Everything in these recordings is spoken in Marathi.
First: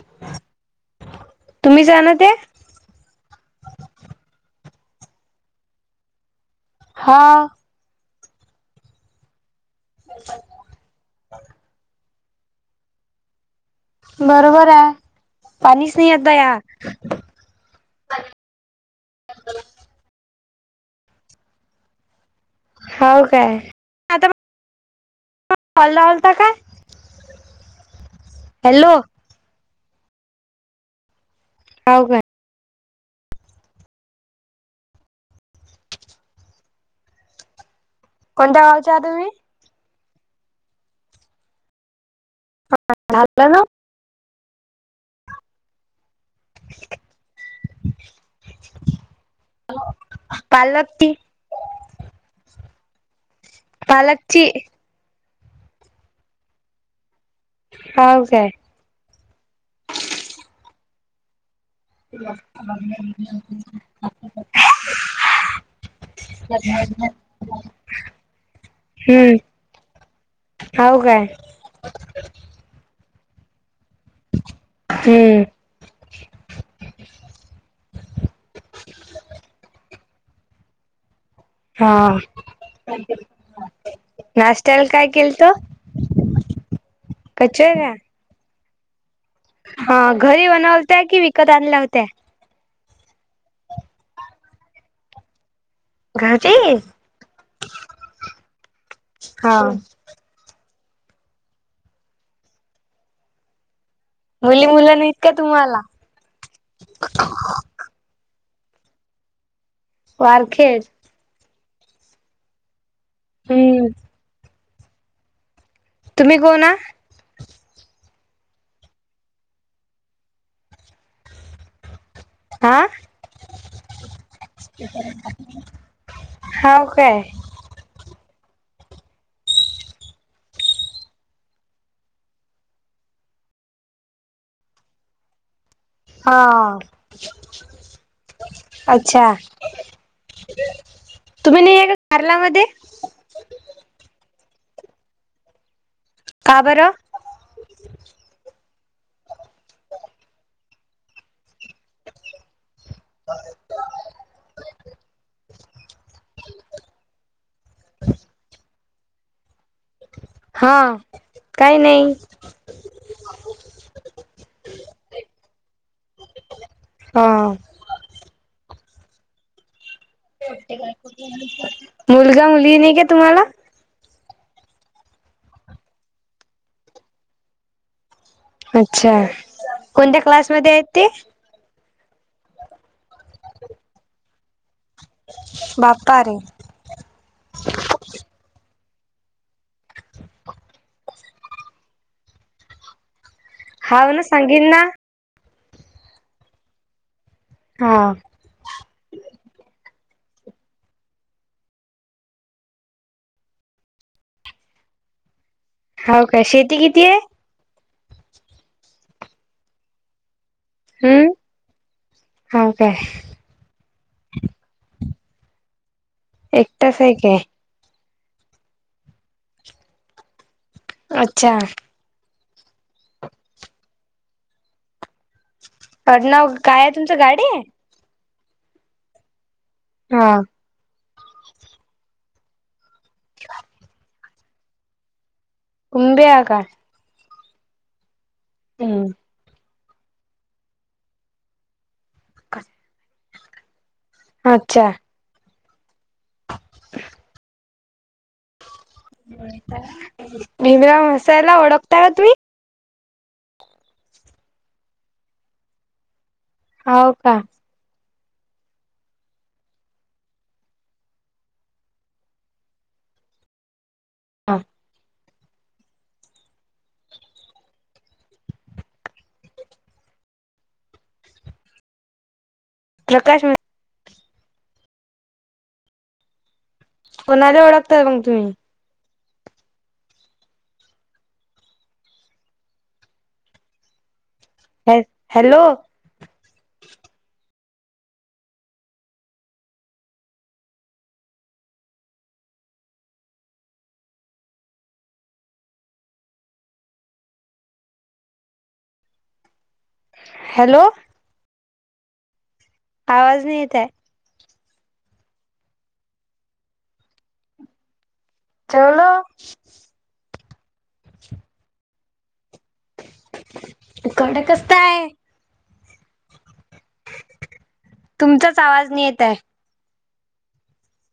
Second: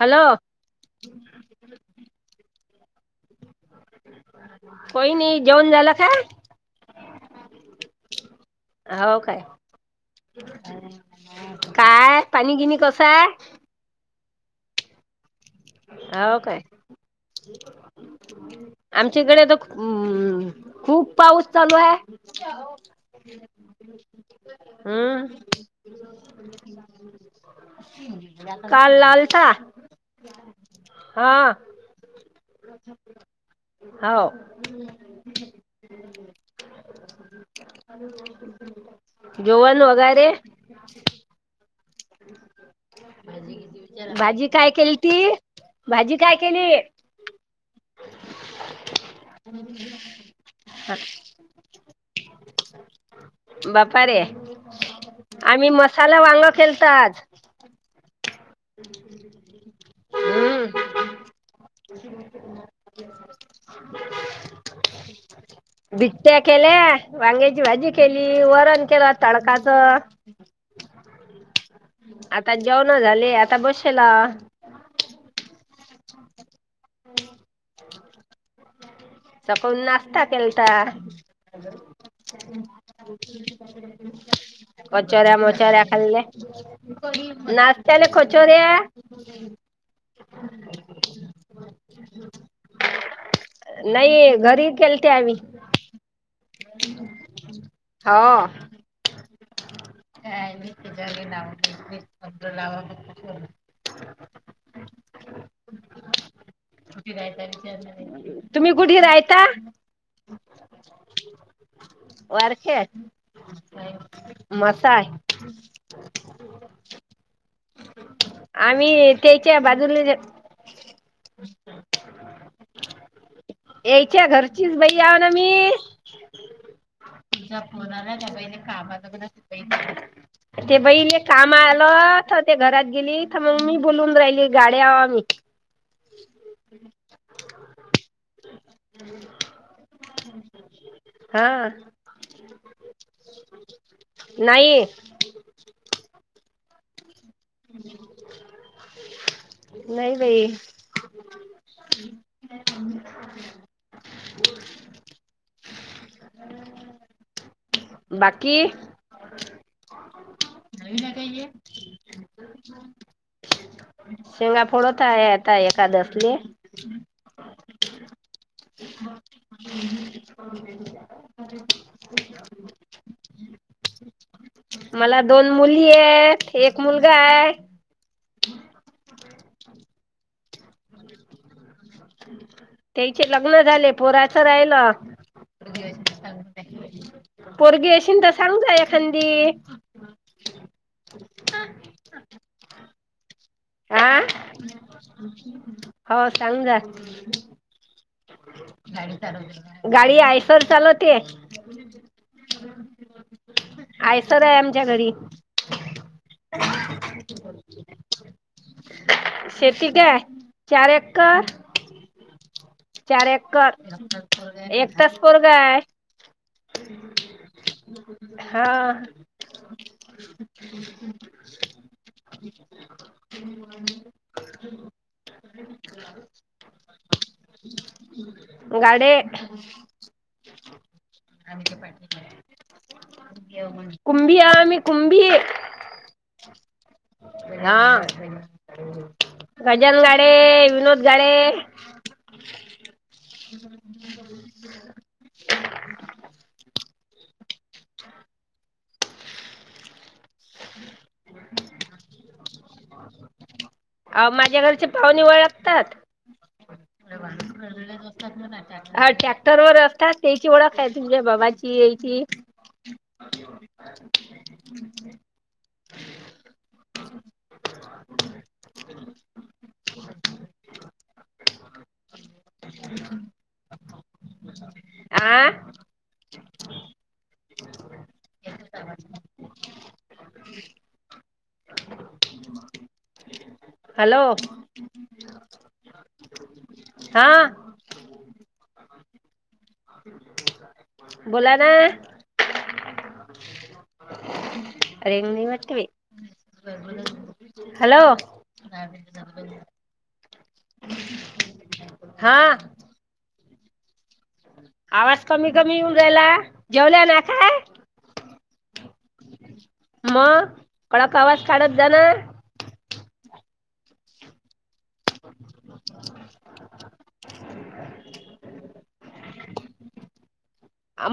हॅलो तुम्ही जाण ते कोही नही जेवण झाल काय हा आहो काय काय पाणी गिनी कस आहाय बरोबर आहे पाणीच नाही आता दया आमच्याकडे तर खु हू खूप पाऊस चालू आहे हाव काय आता हम कॉल लावलता का हॅलो काल आलता हा हाव काय हाव कोणत्या गावचे आहात तुम्ही? जवण लोगारे ह झालं नव भाजी काय केल ती भाजी काय केली पालकची [unintelligible] बापा रे पालकची आम्ही मसाला वांग केलत आज. होव काय हम्म [unintelligible] केल्या वांग्याची भाजी केली, वरण केलं हम्म तडकाच. हाव काय आता जेवण झाले आता बसेला. हम्म चक सकून नाश्ता केलता. हा नाश्त्याला काय कचोऱ्या केलत मचोऱ्या खाल्या कचोऱ्या काय? नाश्त्याला कचोऱ्या हा घरी बनवलत्या की विकत आणल्या होत्या? नाही घरी केलत्या आम्ही. घरी होव हा [unintelligible] मुली, मुलं नाहीत का तुम्हाला? तुम्ही कुठे रायता? वारखेड. वारखेड हम्म मसाय तुम्ही कोण हा? आम्ही त्याच्या बाजूला आ यायच्या घरचीच बाई हाव ना मी. हाव काय [unintelligible] ते बहिले काम आलं तर ते घरात गेली तर मग मी बोलून राहिली गाडी्या आव मी. हा अच्छा हा तुम्ही नाही का घरलामध्ये नाही का बर नाही बाई. बाकी हा काही नाही. शेंगा फोडत आहे आता एकादसले. हा हम् मुलगा, मुली नाही का तुम्हाला? मला दोन मुली आहेत. एक मुलगा आहे. अच्छा! कोणत्या क्लासमध्ये आहेत ते.? त्याचे लग्न झाले. पोराचं राहिलं. बापारे! ! पोरगी असेन तर सांग जा एखांदी. [unintelligible] हाव ना सांगीन ना. हा सांग जा. हा. गाडी आयसर चालवते. [inaudible] आयसर आहे आमच्या घरी. हो काय शेती किती हे. [unintelligible] शेती काय चार एकर. ह काय, कर एकच पोरगा हाय. एकटच आहे काय? हा. अच्छा! ! [unintelligible] अड नाव काय आहे तुमचं गाडे. गाडे. हा. कुंभी हे आम्ही कुंभी. कुंभी आहे काय. हा हम्म गजनन गाडे, विनोद गाडे. [unintelligible] [unintelligible] अच्छा! ! [unintelligible] [unintelligible] भीमरावं सरला ओळखाता का तुम्ही? अ माझ्या घरचे पाहुणे ओळखतात. होव का. ह ट्रॅक्टर वर असतात त्याची ओळख आहे तुमच्या बाबाची याची. हां. प्रकाश. [unintelligible] आ. कोणाला ओळखतय मग तुम्ही? हॅलो! ह हॅलो! ! हा. बोला ना? अरे मी घातल बाई. हॅलो. हॅलो. हा. आवाज नाही येत आहे. आवाज कमी कमी येऊन राहिला. जेवला ना का? जेवलो. मग कवा कवा आवाज काढत जाना. हिकडं कसं काय. तुमचाच आवाज नाही येत आहे.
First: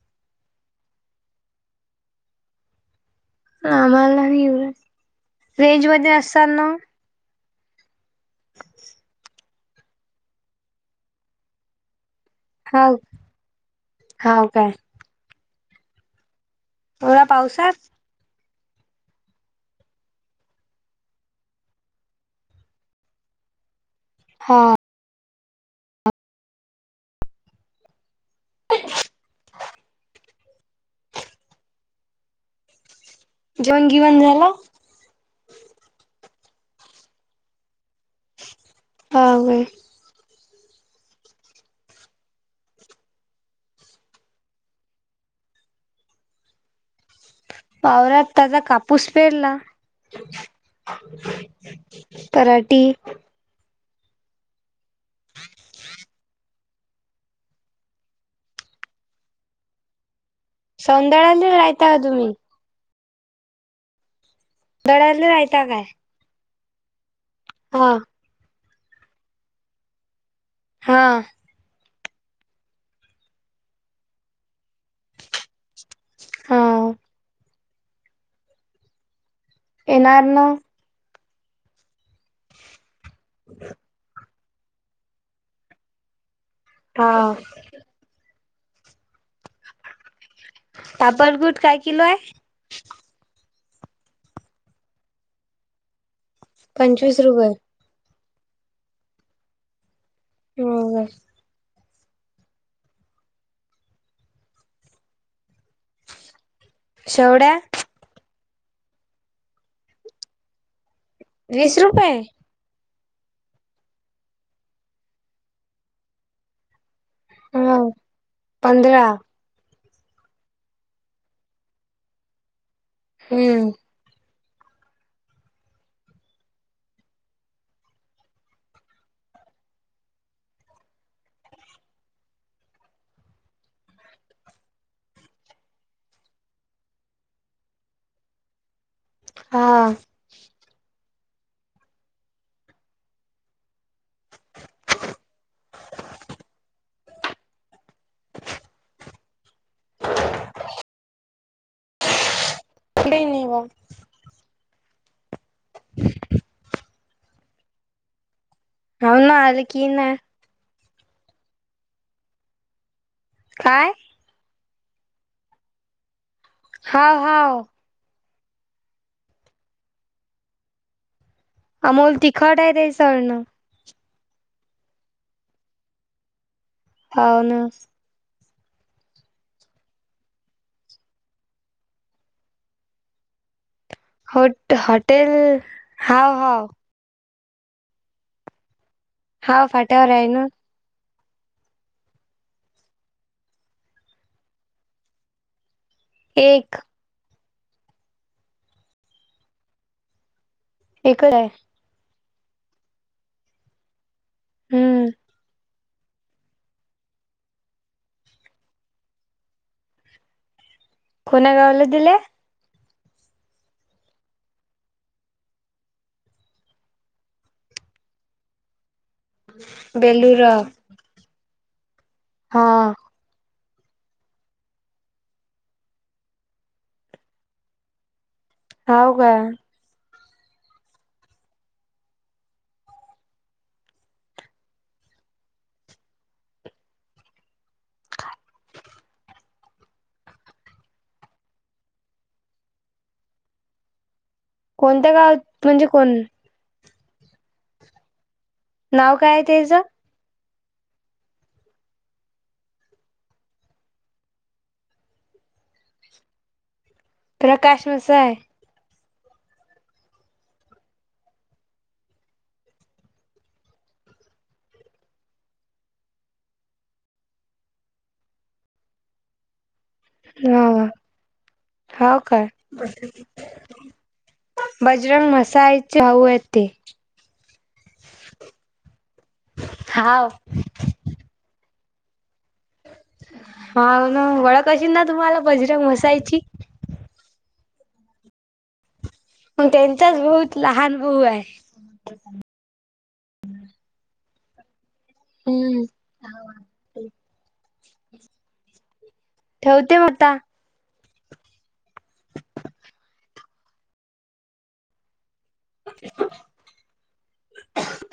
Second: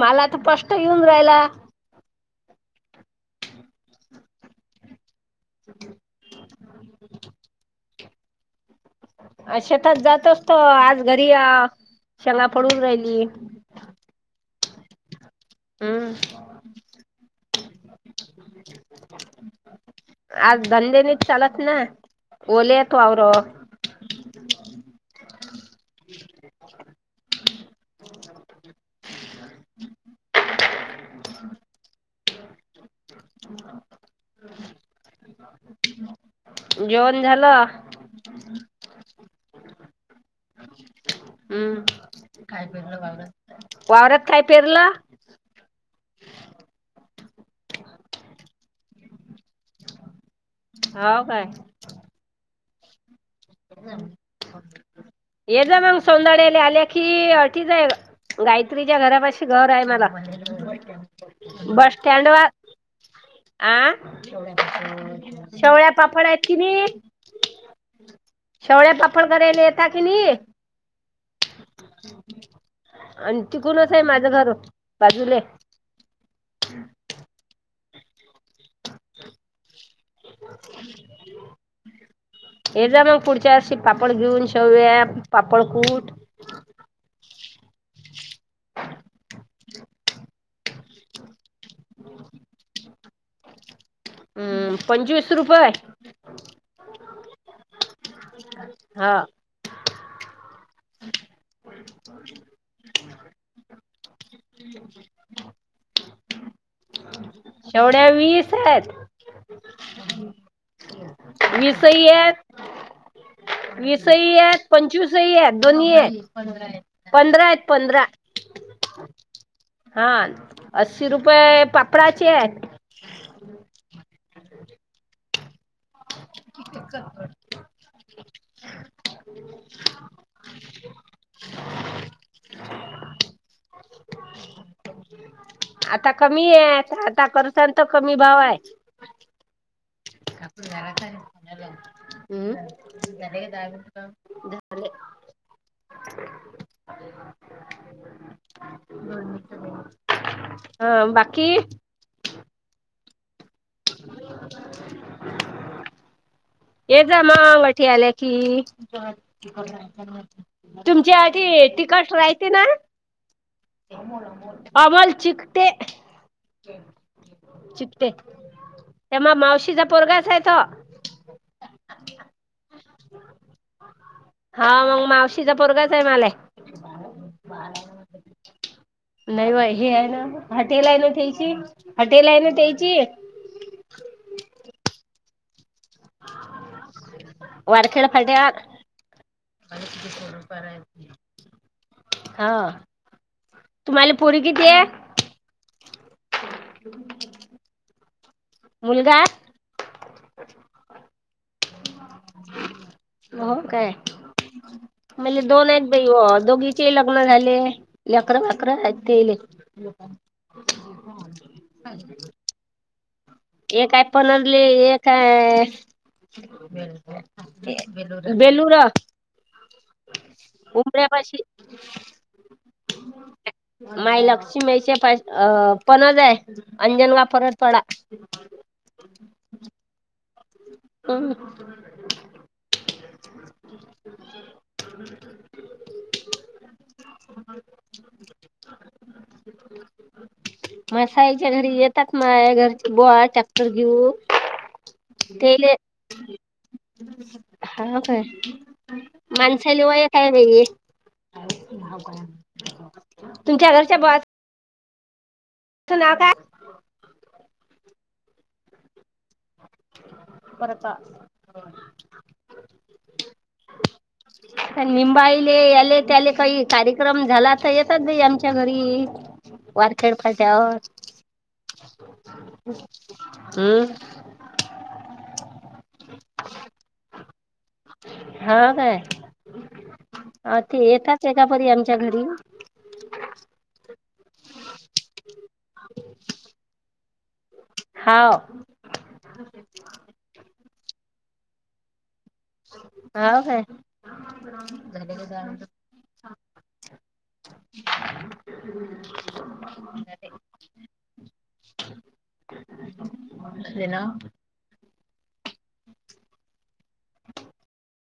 मला तर स्पष्ट येऊन राहिला. आम्हाला नाही येऊन. रेंज मध्ये असाल ना. [unintelligible] [unintelligible] अ शेतात जात असतो. आज घरी हाव सगला पडून हाव राहिली. हाव काय. हं. कव्हा पावसात. [unintelligible] आज दांधेल चालत ना. ओलेयतवावरत. हा. जेवण बीवण झाल. जेवण झालं. हा होय. हम्म. वावरत काय पेरलं. वावरात त्याचा कापूस पेरला. हो काय कराठी. ये ना मग सोनारेला आल्या कि, अटी आहे. गायत्रीच्या घरापाशी घर आहे बघा. सौंदळ्याले राहता बस का स्टँड तुम्ही वर आ दळ्याले राहता काय शेवळ्या पापड आहेत कि नाही. हा. शेवळे पापड करायला येता की नाही. हा. आणि तिकडूनच आहे माझं घर बाजूला. हा. येणार ना. एकदा मग पुढच्या वर्षी पापड घेऊन शेवया पापड कूट हा. [unintelligible] पापड कुठ काय किलो आहे? हम्म पंचवीस रुपये. पंचवीस रुपये. हा. हो का. [unintelligible] शेवडा. एवढ्या वीस आहेत. वीस विसई रुपये यत वीसही यत, पंचवीसही येत दोन्ही हे पंधरा आहेत हो पंधरा पंधरा हान अस्सी रुपये पापडाचे हम्म [unintelligible] आता कमीयं आता करता तर कमी भाव हाय. हां आपण घरात हाय पुण्याला [unintelligible] झालंय [unintelligible] हं बाकी? कडे निव [unintelligible] ये जा मा वटी आल्या की हाव ना आलं की ना तुमच्या आधी तिकट राहते नायं काय? आमोल चिकटे हाव हाव चिपते ते म मावशीचा पोरगाच हाय तो अमोल तिखट हाय टे सळणं हा मग मावशीचा पोरगाच हाय माले हाव ना नाही बाई हे आहे ना, हाटेल आहे ना त्यायची हाटेला हाय ना त्यायची? होट हॉटेल, हाव हाव वरखेड फलट्यात हा फाट्यावर आहे ना. हा तुम्हाला पुरी कितीय? एक [unintelligible] मुलगा? [unintelligible] एक हाय हो काय हम्म मले दोन आहेत बई हो, दोघीचे लग्न झाले लेकरं बाकर हाईत काय इले कुण्या गावला दिलयं? एक काय पनरली एक हायं बेलुरा बेलूरा उमऱ्या पशी हां माई लक्ष्मीचे पा अ पणज हाय अंजनगा परक पडा हाव का अ [unintelligible] [unintelligible] म साईच्या घरी येतात माया घरची बोळा ट्रॅक्टर घेऊन? कोणत्या गावात तेले म्हणजे कोण हा काय नाव काय आहे त्याच माणसाली वय काय नाय आहे तुमच्या घरच्या बा सुना काय तुला काय समस्या हाय? परता निंबाईले याले त्याले काही कार्यक्रम झाला तर येतात बई आमच्या घरी. वारखेळ हा पाठ्यावर हाव काय हम्म. बजरंग मसायचे भाऊ आहे ते. हा काय अ ती येताच एका परी आमच्या घरी. हाव ना वळख अशीन ना तुम्हाला बाजऱ्या मोसायची? हाव. म त्यांचाच बहुत लहान भऊ आहे. हाव काय. हम्म. ठेवते म आत्ता. ले ना [unintelligible]